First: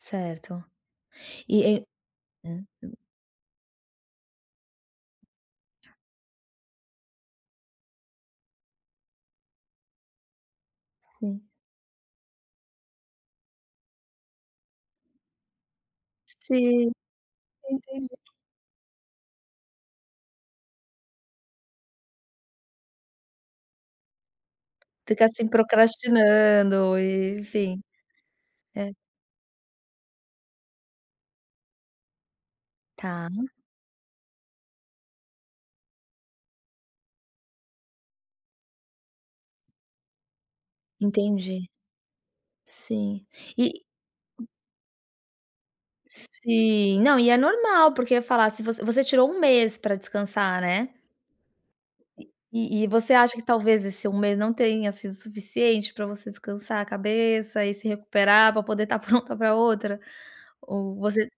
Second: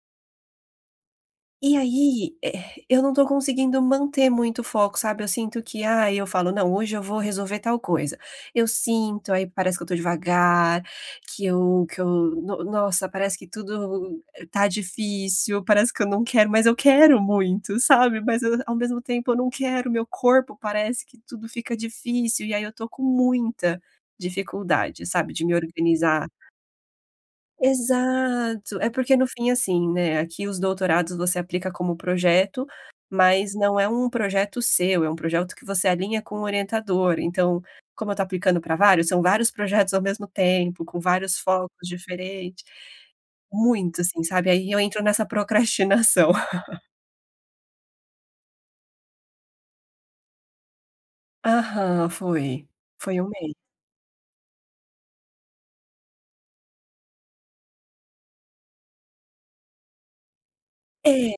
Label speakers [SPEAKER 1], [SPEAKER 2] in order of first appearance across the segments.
[SPEAKER 1] Certo. E
[SPEAKER 2] E
[SPEAKER 1] e
[SPEAKER 2] aí, eh eh,
[SPEAKER 1] [unintelligible]
[SPEAKER 2] eu não tô conseguindo manter muito o foco, sabe. Eu sinto que, ah, e eu falo: "Não, hoje eu vou resolver tal coisa". Eu sinto, aí parece que eu estou devagar,
[SPEAKER 1] Sim.
[SPEAKER 2] que eu que eu, no nossa, parece que tudo tá difícil. Parece que eu não quero, mas eu
[SPEAKER 1] Sim,
[SPEAKER 2] quero muito,
[SPEAKER 1] entendi.
[SPEAKER 2] sabe. Mas eu, ao mesmo tempo eu não quero, meu corpo, parece que tudo fica difícil. E aí eu estou com muita dificuldade,
[SPEAKER 1] Fica
[SPEAKER 2] sabe, de
[SPEAKER 1] assim,
[SPEAKER 2] me organizar.
[SPEAKER 1] procrastinando e enfim
[SPEAKER 2] Exato.
[SPEAKER 1] É.
[SPEAKER 2] É porque, no fim, assim, né, aqui os doutorados, você aplica como projeto,
[SPEAKER 1] Tá.
[SPEAKER 2] mas não é um projeto seu, é um projeto que você alinha com o orientador. Então, como eu estou aplicando pra vários, são vários projetos ao mesmo tempo, com vários
[SPEAKER 1] Entendi.
[SPEAKER 2] focos diferente.
[SPEAKER 1] Sim, e
[SPEAKER 2] Muito assim, sabe, aí eu entro nessa procrastinação.
[SPEAKER 1] Sim, não, e é normal, porque falar se você você tirou 1 mês pra descansar, né?
[SPEAKER 2] Aham, foi.
[SPEAKER 1] E e você
[SPEAKER 2] Foi 1
[SPEAKER 1] acha que
[SPEAKER 2] mês.
[SPEAKER 1] talvez esse 1 mês não tenha sido suficiente para você descansar a cabeça e se recuperar para poder estar pronta para outra, ou você
[SPEAKER 2] É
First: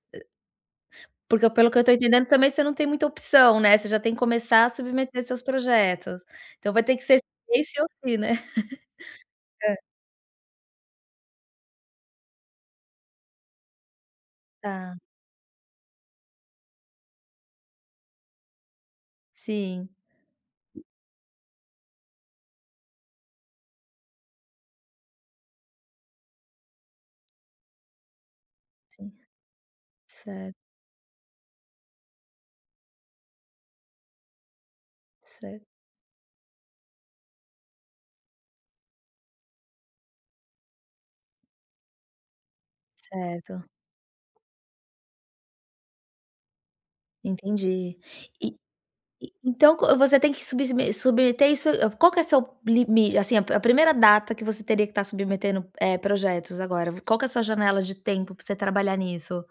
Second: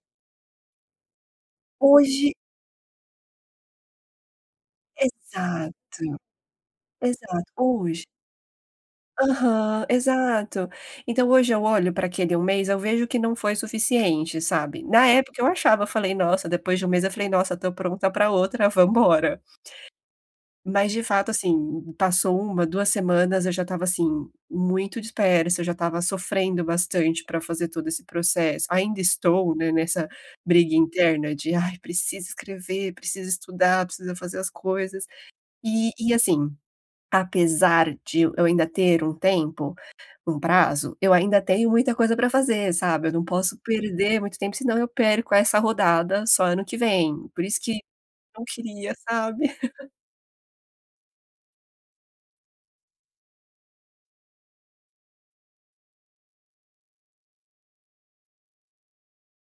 [SPEAKER 1] Porque, pelo que eu estou entendendo
[SPEAKER 2] Hoje
[SPEAKER 1] também você não tem muita opção, né. Você já tem que começar a submeter seus
[SPEAKER 2] Exato.
[SPEAKER 1] projetos. Então vai ter que ser
[SPEAKER 2] Exato.
[SPEAKER 1] esse ou
[SPEAKER 2] Hoje
[SPEAKER 1] se, né. Hã.
[SPEAKER 2] Aham, exato, então hoje eu olho pra aquele 1 mês, eu vejo que não foi suficiente, sabe.
[SPEAKER 1] Tá.
[SPEAKER 2] Na época eu achava, eu falei: "Nossa", depois de 1 mês, eu falei: "Nossa, tô pronta pra outra, vamos embora".
[SPEAKER 1] Sim.
[SPEAKER 2] Mas de fato, assim, passou 1, 2 semanas eu já estava assim: muito dispersa. Eu já estava sofrendo bastante pra fazer todo esse processo ainda
[SPEAKER 1] Sim.
[SPEAKER 2] estou, né, nessa
[SPEAKER 1] Cer
[SPEAKER 2] briga interna de: "Ai, precisa escrever, precisa estudar, precisa fazer as coisas".
[SPEAKER 1] Ce
[SPEAKER 2] Eh, e, assim, apesar de eu eu ainda ter um tempo, um prazo, eu ainda tenho muita coisa pra fazer, sabe. Eu não posso
[SPEAKER 1] Certo.
[SPEAKER 2] perder muito tempo, senão eu perco essa rodada, só ano que vem. Por isso que
[SPEAKER 1] Entendi.
[SPEAKER 2] não
[SPEAKER 1] E
[SPEAKER 2] queria,
[SPEAKER 1] e
[SPEAKER 2] sabe.
[SPEAKER 1] então co você tem que subsme submeter isso qual que é seu limi assim, a primeira data que você teria que estar submetendo, eh, projetos agora, vi qual que é sua janela de tempo pra você trabalhar nisso?